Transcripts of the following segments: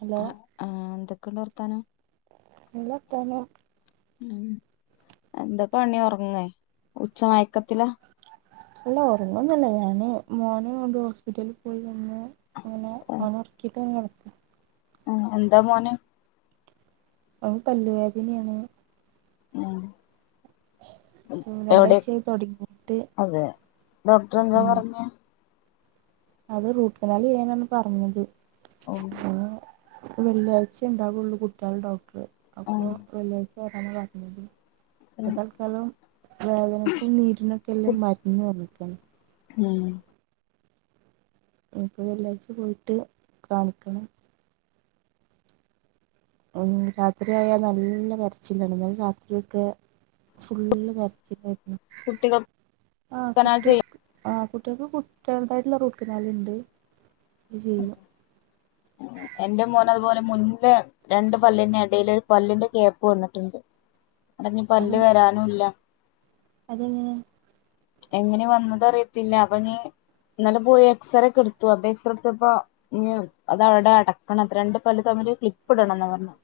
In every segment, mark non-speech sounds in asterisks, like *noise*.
Hello ആഹ് ആഹ് എന്തൊക്കെണ്ട് വർത്താനം? നല്ല വർത്താനം ഉം എന്താ പണി ഉറങ്ങേ ഉച്ച മയക്കത്തിലാ അല്ല ഉറങ്ങൊന്നല്ല ഞാന് മോനെ കൊണ്ടു ഹോസ്പിറ്റലി പോയി വന്ന് ഓനെ ഓനെ ഒർകീട്ടാണ് കട ആഹ് എന്താ മോന് ഓന് പല്ലുവേദനയാണ് ഉം എവിടെ രണ്ടാഴ്ചയായി തുടങ്ങിയിട്ട് അതെ ഡോക്ടറെന്താ ആഹ് പറഞ്ഞെ അത് റൂട്ട് കനാല് ചെയ്യാനാണ് പറഞ്ഞത് ഓഹ് വെള്ളിയാഴ്ചേണ്ടാവുള്ളൂ കുട്ടികളെ ഡോക്ടർ ഉം അപ്പൊ വെള്ളിയാഴ്ച വരാനാണ് പറഞ്ഞത് താൽക്കാലം വേദനക്കും നീരിനൊക്കെള്ളെ മരുന്ന് തന്നിക്ക്ണ് ഉം ഇനിപ്പോ വെള്ളിയാഴ്ച പോയിട്ട് കാണിക്കണം രാത്രി ആയാൽ നല്ല കരച്ചിലാണ് ഇന്നലെ രാത്രിയൊക്കെ ഫുള്ള് കരച്ചിലായിരുന്നു കുട്ടികൾക്കനാ ആഹ് ചെയ്യ കുട്ടികൾക് ആഹ് കുട്ടികൾക്ക് കുട്ടേളതായിട്ടുള്ള റൂട്ട് കനാലിണ്ട് അത് ചെയ്യും എന്റെ മോന് അതുപോലെ മുന്നേ രണ്ട് പല്ലിൻ്റെ എടീൽ ഒരു പല്ലിന്റെ കേപ്പ് വന്നിട്ടുണ്ട് അവിടെഞ്ഞി അത് പല്ല് വരാനുല്ല അതെങ്ങനെ എങ്ങനെ വന്നത് അറിയത്തില്ല അപ്പൊ നി ഇന്നലെ പോയി എക്സറേ ഒക്കെ എടുത്തു അപ്പൊ എക്സറേ എടുത്തപ്പൊ അതവിടെ അടക്കണംത്രേ രണ്ട് പല്ല് തമ്മില് ക്ലിപ്പ് ഇടണംന്ന് പറഞ്ഞു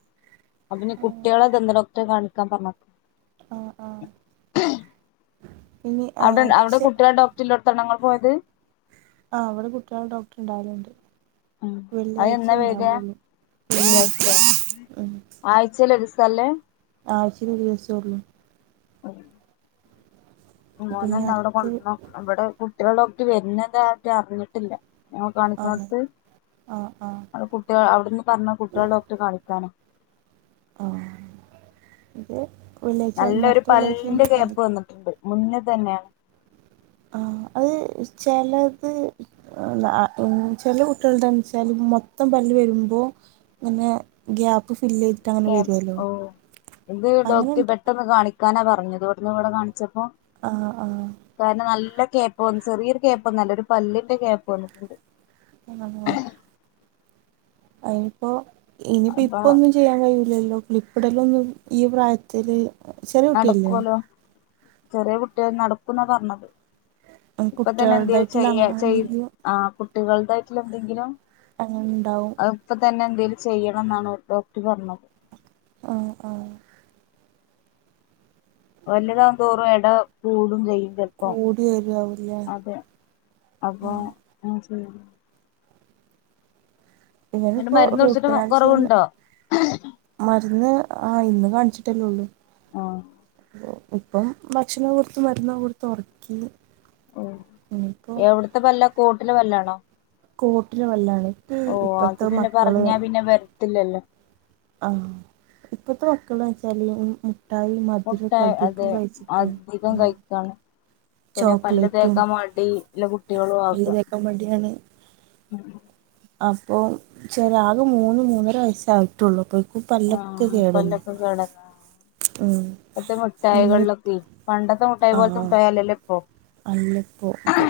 അപ്പൊഞ്ഞി ആ കുട്ടേളെ ദന്ത ഡോക്ടറെ കാണിക്കാൻ പറഞ്ഞു ആ ആ ഇനി അവിടെ അവിടെ ആക്ഷൻ കുട്ടികളെ ഡോക്ടറില്ലോട്ത്താണ്ണോങ്ങള് പോയത് ആഹ് ഇവടെ കുട്ടികളെ ഡോക്ടർണ്ടാവാലുണ്ട് ഉം അത് വെള്ളിയാഴ്ച എന്നാ വരാ ഉണ്ടാവുള്ളൂ വെള്ളിയാഴ്ച *inaudible* ഉം ആഴ്ചേല് ഒര് ദിവസാള്ളേ അയ്ച്ചീല് ഒരുദിവസുള്ളൂ *unintelligible* ഇപ്പൊ ഇനി മോനെന്ന അവിടെ അടുത്ത് കൊണ്ടന്നോക്കണം ഇവിടെ കുട്ടികളെ ഡോക്ടർ വരുന്നതായിട്ട് അറിഞ്ഞിട്ടില്ല ഞമ്മള് ആണ് കാണിക്ക്നോട്‌ത്ത് ആ ആ അവിടെ കുട്ടേ അവിടുന്ന് പറഞ്ഞത് കുട്ടികളെ ഡോക്ടറെ കാണിക്കാന ആഹ് *inaudible* നല്ലൊരു പല്ലിന്റെ ഗ്യാപ്പ് വന്നിട്ടുണ്ട് മുന്നിൽ തന്നെയാണ് ആഹ് അത് ചിലത് ഉം ചെല കുട്ടികളുടെന്ന് വെച്ചാല് മൊത്തം പല്ല് വരുമ്പോ പിന്നെ ഗ്യാപ്പ് ഫില്ല് ചെയ്യും ഓഹ് ഇത് ഡോക്റ്റ് അങ്ങനെണ്ട് പെട്ടെന്ന് കാണിക്കാനാ പറഞ്ഞത് കൊട്ന് ഇവിടെ കാണിച്ചപ്പോ ആഹ് ആഹ് കാരണം നല്ല ഗ്യാപ്പ് വന്ന് ചെറിയൊരു ഗ്യാപ്പ് ഒന്നുംല്ല ഒരു പല്ലിന്റെ ഗ്യാപ്പ് വന്നിട്ടുണ്ട് എൻ്റമ്മോ അയിനിപ്പോ ഇനിയിപ്പം അപ്പൊ ഇപ്പൊന്നും ചെയ്യാൻ കഴില്ലല്ലോ ക്ലിപ്പിടലൊന്നും ഈ പ്രായത്തില് ചെറിയ കുട്ടിയല്ലേ നടക്കുവല്ലോ ചെറിയ കുട്ടിയായി നടക്കൂന്നാ പറഞ്ഞത് ഇപ്പം തന്നെ എന്തേലും കുട്ടികളതായിട്ടുള്ള ചെയ്യ അങ്ങനെ ചെയ് എന്തെങ്കിലും ആ കുട്ടികൾതായിട്ടിള്ള എന്തെങ്കിലും അങ്ങനെ ഉണ്ടാവും അത് ഇപ്പം തന്നെ എന്തേലും ചെയ്യണംന്നാണോ ഡോക്ട്ർ പറഞ്ഞത് ആഹ് ആഹ് വല്ല്യതാവും തോറും എട കൂടും ചെയ്യും ചെൽപ്പം കൂടി വരുവാവൂല്ലേ അതെ അപ്പം ആ *inaudible* ഇങ്ങനിപ്പോ മരുന്ന് റൂട്ട് കുടിച്ചിട്ട് കനാല് ചെയ്യുന്ന കൊറവുണ്ടോ മരുന്ന് ആ ഇന്ന് കാണിച്ചിട്ടല്ലേ ഒള്ളൂ ആഹ് ഇപ്പം ഭക്ഷണം കൊടുത്ത് മരുന്നും കൊടുത്ത് ഒറക്കി ഉം എവിട്ത്ത പല്ലാ കോട്ട്ല പല്ലാണോ കോട്ട്ല പല്ലാണ് ഓ അത് പിന്നെ പറഞ്ഞാ പിന്നെ വരത്തില്ലല്ലോ ആഹ് ഇപ്പത്തെ മക്കള് ന്ന് വെച്ചാല് ഈ ഉം മുട്ടായി മുട്ട മധുരൊക്കെ അധികം കഴിച്ചിട്ടേ ഉം താണ് പിന്നെ പല്ല് ചോക്ലേറ്റും തേക്കാൻ മടി ഇല്ല കുട്ടിയേളും ആക്കാ ക്കാൻ മടിയാണ് അപ്പം ചെലെ ആക മൂന്ന് മൂന്നര വയസ്സായിട്ടുള്ളൂ അപ്പഴ്ക്കും പല്ലൊക്കെ കേടന്ന് കേടന്നോ ഇപ്പത്തെ മുഠായികളിലൊക്കെ പണ്ടത്തെ മു ആഹ് ആ അല്ല് പ്പോ ത്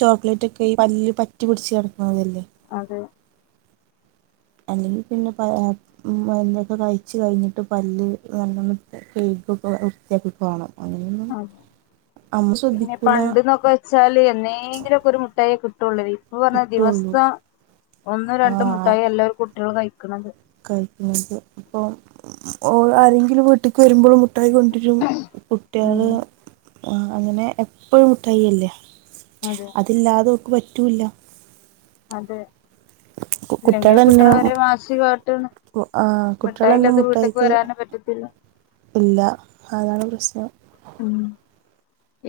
ചോക്ലേറ്റ് ഒക്കെ ഈ പല്ല് പറ്റി പിടിച്ച് കെടക്കണതല്ലേ അതെ അല്ലെങ്കി പിന്നെ പഴം ആത് ഉം മര്ന്നൊക്കെ കഴിച്ച് കഴിഞ്ഞിട്ട് പല്ല് നല്ലോണം കഴുകു ഒക്കെ വേ വൃത്തിയാക്കി പോണം അങ്ങനെയൊന്നും അതെ അമ്മ ശ്രദ്ധിക്കൂല ച്ചാല് എന്നേങ്കിലും ഒക്കെ ഒരു മുട്ടായെ കിട്ടു ഒള്ളേ ഇപ്പം പറഞ്ഞ കിട്ടുള്ളൂ ദിവസം ഒന്നും രണ്ടും ആഹ് മുട്ടായി എല്ലാരെ കുട്ടിയളും കഴിക്ക്ണത് കഴിക്കുന്നത് ഇപ്പം ഓ ആരെങ്കിലും വീട്ടക്ക് വരുമ്പഴും മു ട്ടായിക്കൊണ്ടരും കുട്ടിയാള് ഉം അങ്ങനെ എപ്പഴും മുട്ടായിയല്ലേ അതെ അതില്ലാതെ ഓൽക്ക് പറ്റൂ ഇല്ല അതെ ഇല്ലെങ്കി അഹ് കിട്ടണ വരെ വാശി കാട്ട്ണ് കു ആ കുട്ടിയളന്നെ മുഠായിക്ക് പറ്റത്തില്ല ഇല്ല അതാണ് പ്രശ്നം ഉം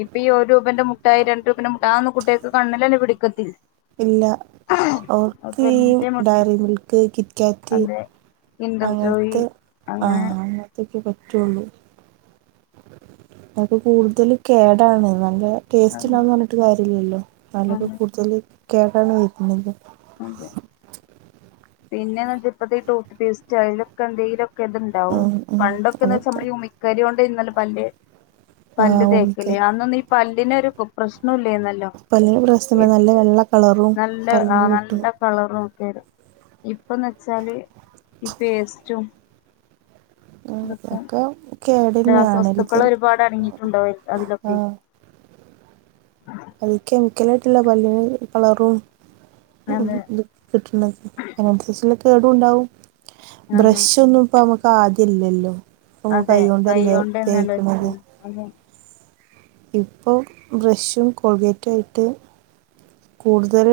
ഇപ്പം ഈ ഒരു രൂപന്റെ മുട്ടായി രണ്ട് രൂപന്റെ മുട്ടാ ആ ഒന്നും കുട്ടിയക്ക് കണ്ണിലന്നെ പിടിക്കത്തി ഇല്ല ഓർക്ക് ഈ വല്യ മു ഡയറി മിൽക്ക് കിറ്റ്കാറ്റ് അതെ കിൻഡർ ജോയി അങ്ങൻത്തെ അങ്ങനെ ആഹ് അങ്ങൻത്തേക്കെ പറ്റുള്ളൂ അതൊക്കെ കൂടുതലും കേടാണ് നല്ലേ ടേസ്റ്റില്ലാന്ന് അതെ പറഞ്ഞിട്ട് കാര്യം ഇല്ലല്ലോ നല്ല ഇപ്പം കൂടുതൽ കേടാണ് കഴിക്കുന്നത് അതെ പിന്നേന്ന് വച്ച ഇപ്പത്തെ ഈ ടൂത്ത് പേസ്റ്റ് ആയാലും ഒക്കെ എന്തേലും ഒക്കെ ഇത്ണ്ടാവും ഉം ഉം പണ്ടൊക്കെന്ന് വെച്ച അതൊക്കെ നമ്മൾ ഈ ഉമിക്കരി കൊണ്ടേയ്ന്നല്ലോ പല്ല് പല്ല് ആഹ് തേക്കല് ഓമിക്കായി അന്നൊന്നും ഈ പല്ലിനൊര് പ് പ്രശ്നും ഇല്ലേന്നല്ലോ പല്ലിന് പ്രശ്നല്ല നല്ല വെള്ള കളറും നല്ല ആ പല്ലിന് കിട്ടും നല്ല കളറും ഒക്കെ ര് ഇപ്പംന്ന് വെച്ചാല് ഈ പേസ്റ്റും ആഹ് ഇതൊക്കെ കേടന്നെയാണ് രാസവസ്തുക്കള് ഇതിൽ ഒരുപാട് അടങ്ങിയിട്ടുണ്ടാവാര് അതിലൊക്കെ ആഹ് അയില് കെമിക്കലായിട്ടുള്ള പല്ലിന് കളറും അതെ ഇതും കിട്ട്ണത് അയിനന്സരിച്ച്ള്ള കേടു ണ്ടാവും അതെ ബ്രഷ് ഒന്നും ഇപ്പ ഞമ്മക്ക് ആദ്യം ഇല്ലല്ലോ പ്പം ഞമ്മള് കൈ അതെ കൊണ്ടല്ലേ കൈകൊണ്ട് തന്നെയല്ലേ വെച്ച് തേക്ക്ണത് അതെ ഇപ്പോ ബ്രഷും കോൾഗേറ്റും ആയിട്ട് കൂടുതൽ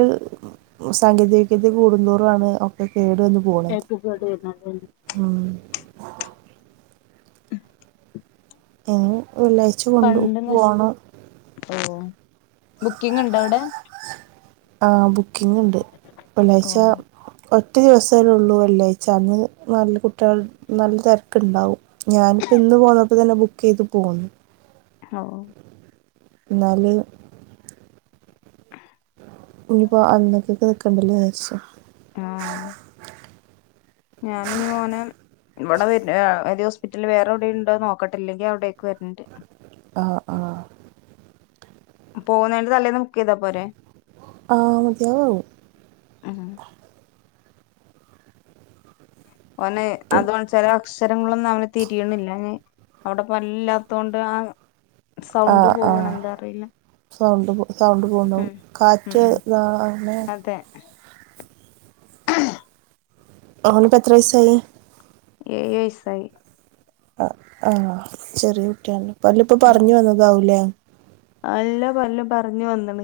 സാങ്കേതിക വിദ്യ കൂടുന്തോറാണ് ഒക്കെ കേടുവന്ന് എഹ് *unintelligible* ആഹ് ഞങ ള്ള്യച് പണ്ട് നഷ് ബുക്കിംഗ് ണ്ടോ അവ്ടെ ആഹ് ബുക്കിംഗ് ണ്ട് ഓ വെള്ളിയാഴ്ച ഒറ്റ ദിവസല്ലേള്ളൂ വെള്ളിയാഴ്ച അന്ന് നൽ കുട്ട്യാ നല്ല തെര്ക്ക്ണ്ടാവും ഞാനിപ്പോ ഇന്ന് പോന്നപ്പോ തന്നെ ബുക്കെയ്ത് പോന്നു ഓഹ് ന്നാല് ഇനിപ്പോ അന്നതേക്ക് ഏക്കണ്ടല്ലോ ചാരിച്ച ആഹ് ഞാനിഞ് മോനെ ഇവിടെ വെ എഹ് ഏതേം ഹോസ്പിറ്റലിൽ വേറെ എവ്ടെണ്ടോന്ന് നോക്കട്ടില്ലെങ്കിൽ അവിടേക്ക് വരണ്ട് ആഹ് ആഹ് പോണേന്റെ തലേന്ന് ബുക്കെയത പോരെ ആഹ് മതിയാവും ഉം ഓൻ പിന്നെ അതാണ് ചെല അക്ഷരങ്ങളൊന്നും അവന് തിരിയണില്ല അ അവിടെ പല്ലില്ലാത്തൊണ്ടാണ് ആഹ് ആഹ് സൗണ്ട് പൊ സൗണ്ട് പോവ്ണ്ടാവും കാറ്റ് താണ് തെ ഓനിപ്പോത്ര വയസ്സായി ഏഴ് വയസ്സായി ആഹ് ആഹ് ചെറിയ കുട്ടി ആണല്ലേ പല്ല് ഇപ്പോ പറഞ്ഞു വന്നതാവൂല്ലേ അല്ല പല്ലും പർഞ് വന്നണ്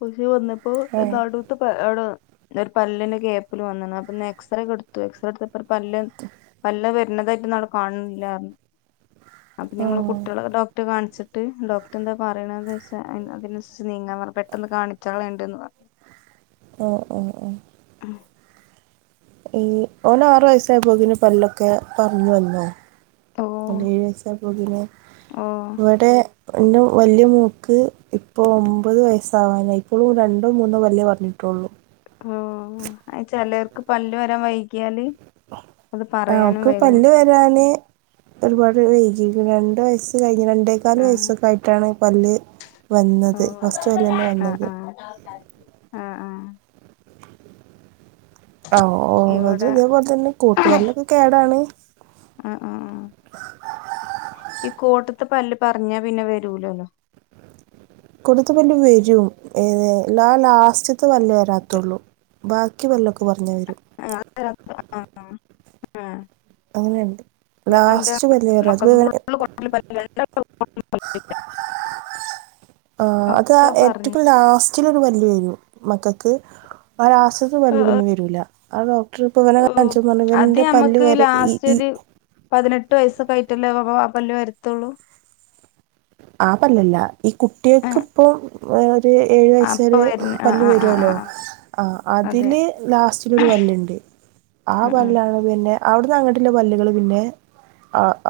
പുത്യേ വന്നപ്പോ എല്ലാടു *unintelligible* ഒന്റരു പല്ലിന് കേപ്പില് വന്നിണ്, അപ്പോ ഇന്ന് എക്സറേ എടുത്തു എക്സറേ എടുത്തപ്പോ ഒരു പല്ല് വല്ല വരുന്നതായിട്ട് നട കാണില്യ അപ്പൊ ആ ഞങ്ങള് കുട്ട്യള ഡോക്ട്ടെ കാണിച്ചിട്ട് ഡോക്ടർ എന്താ പറിണേന്താച്ചാ അതിനുസരിച്ച് നീങ്ങാ പെട്ടെന്ന് കാണിച്ചാളുണ്ട്ന്ന് പ ആഹ് ആഹ് ആഹ് ഉം എഹ് ഓനാറ് വയസ്സായപ്പോത്തിനും പല്ലൊക്കെ പറഞ്ഞു വന്നോ ഓ അല്ലേ എഴ്യസ്സാപൊക്കിന്ന് ഓ വ്ടെ ഇന്റെ വല്യ മോൾക് ഇപ്പോ ഒമ്പത് വയസ്സാവാനായി ഇപ്പോഴും രണ്ടോ മൂന്നോ പല്ലേ പറഞ്ഞിട്ടുള്ളൂ ആഹ് അചെലർക്ക് പല്ല് വരാൻ വൈകിയാല് അത് ആഹ് പറയാനും ഓക് വൈകും പല്ല് വരാ ആന് ഒരുപാട് വായിഗിക്ണ് രണ്ട് വയസ്സ് കഴിഞ്ഞ് രണ്ടെ ക്കാൽ ആ വയസ്സൊക്കെ ആയിട്ടാണ് പല്ല് ഓ വന്നത് ഫസ്റ്റ് പല്ല് തന്നെ വന്നത് *unintelligible* ആ ആഹ് ഇവിടെ ഓളതും തെപോൽതന്നെ കൂട്ടുപല്ലൊക്കെ കേടാണ് ആഹ് ആഹ് ആഹ് ഈ കോട്ട്ത്തെ പല്ല് പറഞ്ഞാ പിന്നെ വരൂലല്ലോ കൊട്ത്ത പല്ല് വരും ഏഹ് ല്ലാ ലാസ്റ്റത്ത് പല്ല് വരാത്തുള്ളു ബാക്കി പല്ലൊക്കെ പറഞ്ഞ വരും ആഹ് *unintelligible* ആഹ് ആഹ് ആഹ് അങ്ങനെണ്ട് ലാസ്റ്റ് വലിയരു അത്പങ്ങനെ *unintelligible* പല്ലില്ല ആഹ് അത് ആ ഒക്കെ പറഞ്ഞു ഏറ്റവും ലാസ്റ്റിലൊരു പല്ലവരും മക്കൾക്ക് ആ ലാസ്റ്റ്ത്ത ആ പല്ല് ആ പിന്നെ വരൂല്ല ആ ഡോക്ടർ ഇപ്പ ഇവനെ ഓ കാണിച്ചപ്പ പർഞ്ഞു അത് ഇവന്റെ ഞമ്മക്ക് പല്ലവരെ ഈ ലാസ്റ്റ് ഈ ഒരു പതിനെട്ട് വയസ്സൊക്കെ ആയിട്ടല്ലേ അപ്പം ആ പല്ല് വരത്തുള്ളൂ ആ പല്ലല്ല ഈ ആ കുട്ട്യേക്ക് ഇപ്പൊ ഒരു ഏഴു വയസ്സ് അപ്പൊ വരെ വരുന്ന ആ പല്ല് ആ ആ ആ വരുവല്ലോ ആ ആഹ് അതെ അതില് ലാസ്റ്റിലൊരു പല്ല്ണ്ട് ആ ഉം ഉം പല്ലാണ് പിന്നെ അവിടന്ന് അങ്ങിട്ടില്ല പല്ലുകള് പിന്നെ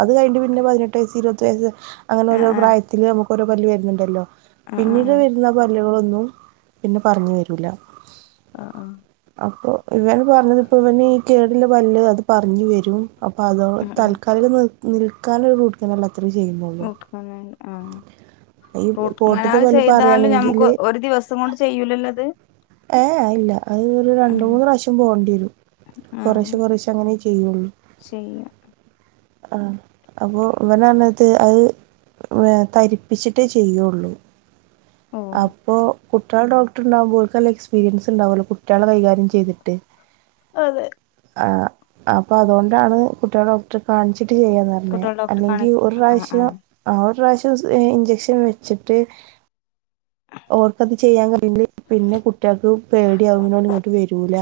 അത് കഴിഞ്ഞിട്ട് പിന്നെ പതിനെട്ട് വയസ്സ് ഇരുപത് വയസ്സ് അങ്ങനെ ആ ഓരോ ആ പ്രായത്തില് നമുക്ക് ഓരോ പല്ല് വരുന്നുണ്ടല്ലോ ആ ആ പിന്നീട് ആ വരുന്ന പല്ലുകളൊന്നും പിന്നെ പറഞ്ഞു വരൂല അഹ് ആഹ് അപ്പൊ ഇവൻ പറഞ്ഞത് ഇപ്പ ഇവന് കേടില്ല പല്ല് അത് പറഞ്ഞു വരും അപ്പൊ അതോ ഉം ഉം തൽക്കാലിക നി നിൽക്കാനൊരു റൂട്ട്കനാല് അത്രേ ചെയ്യുന്നുള്ളൂ ആങ്ങന ആഹ് ഈ കോട്ടത്തെ റൂട്ട്കനാല് പല്ല് ചെയ്താലും പറയുകയാണെങ്കിൽ നമുക്ക് ഒരു ദിവസം കൊണ്ട് ചെയ്യൂലല്ലോ അത് ഏഹ് അഹ് ഇല്ല അത് ഒരു ഉം രണ്ടമൂന്ന് പ്രാവശ്യം പോണ്ടി വരും കൊറേശ്യ കൊറേശ്യ അങ്ങനെ ചെയ്യുള്ളൂ പിന്നെ ആഹ് അപ്പൊ ഇവന അന്നത്ത് അത് തരിപ്പിച്ചിട്ടേ ചെയ്യുള്ളൂ ഓ അപ്പോ കുട്ട്യളെ ഡോക്ടർ ഉണ്ടാവുമ്പോ ഓൽക് നല്ല എക്സ്പീരിയൻസ് ഉണ്ടാവല്ലോ കുട്ട്യളെ കൈകാര്യം ചെയ്തിട്ട് അതെ ആഹ് അപ്പൊ അതോണ്ടാണ് കുട്ട്യളെ ഡോക്ടറെ കാണിച്ചിട്ട് ചെയ്യാന്ന പിന്നെ കുട്ടികളെ ഡോക്ടറെ അല്ലെങ്കിൽ കാണിക്ക ഒരു ആ ആ പ്രാവശ്യം ആ ഒരു പ്രാവശ്യം ഇഞ്ചക്ഷൻ വെച്ചിട്ട് ഓർക്കത് ചെയ്യാൻ കഴിയില്ല പിന്നെ കുട്ട്യേക്ക് പേടിയാവുനോണ്ട് ഇങ്ങട്ട് വരൂല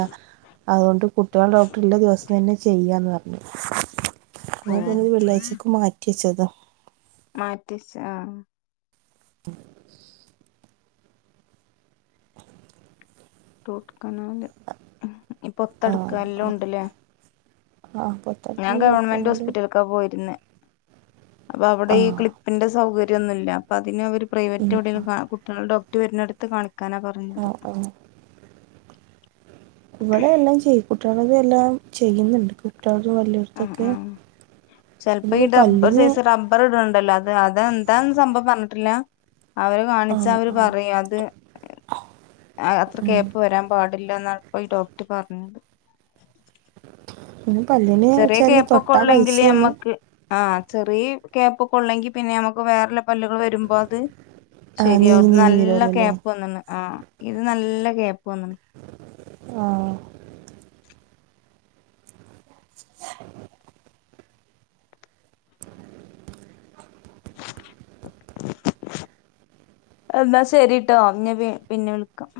അതോണ്ട് കുട്ട്യളെ ഡോക്ടർ ഇല്ല ദിവസം തന്നെ ചെയ്യാന്ന് പർഞ്ഞു ഓ ഞാൻ പിന്നെ വെള്ളിയാഴ്ചക്കെ മാറ്റിച്ചത മാറ്റിച്ച് ആഹ് ഉം റൂട്ട്കനാല് ആഹ് ആഹ് ആ പറി ഞാൻ ഗവൺമന്റ് ഹോസ്പിറ്റൽ ക്കാ പോയിരുന്നെ അപ്പൊ അവിടെ ഈ ആഹ് ക്ലിപ്പിന്റെ സൗകര്യന്നുല്ല അപ്പ അതിനവര് ഉം പ്രൈവറ്റ എവിടെലും ആഹ് കുട്ട്യളെ ഡോക്ടർ വരുന്നടുത്ത് കാണിക്കാനാ പർഞ്ഞത് ആഹ് ആഹ് ഇവിടെ എല്ലാം ചെയ്യും കുട്ട്യളത് എല്ലാം ചെയ്യുന്നുണ്ട് കുട്ട്യളതും വലിയൊരു അഹ് ആഹ് ചെൽപ്പോ ഈ ഡബ്ബ ഒരു പല്ലിന് സൈസ് റ ബ്ബറ് ഇടണ്ടല്ലോ അത് അതെന്താ സംഭവം പർഞ്ഞിട്ടില്ല അവര കാണിച്ചാ ആഹ് അവര് ആഹ് പറയും അത് അത്ര ഉം. കേപ്പ് വരാം പാടില്ല എന്നാണ് ഇപ്പോൊഈ ഡോക്ടർ പർഞ്ഞത് ഇനി പല്ലിന് ചെറിയ വെച്ചാല് കേപ്പൊക്കെ തൊട്ടാ ഉള്ളെങ്കില് പൈസയാണ് നമ്മക്ക് ആഹ് ചെറിയ കേപ്പൊക്കെ ഉള്ളെങ്കിൽ പിന്നെ നമുക്ക് വേറ പല്ലുകൾ വര വരുമ്പോ അത് ആ നീങ്ങി ശരിയാവും നീങ്ങി നല്ല വരുമല്ലോ അല്ലേ കേപ്പ് വന്നാണ് ആ ഇത് നല്ല കേപ്പ്ന്നാണ് ആഹ് *unintelligible* *inaudible* *unintelligible* എന്നാ ശരിട്ടോ ഞ് പിന്നെ വിള്ക്കാം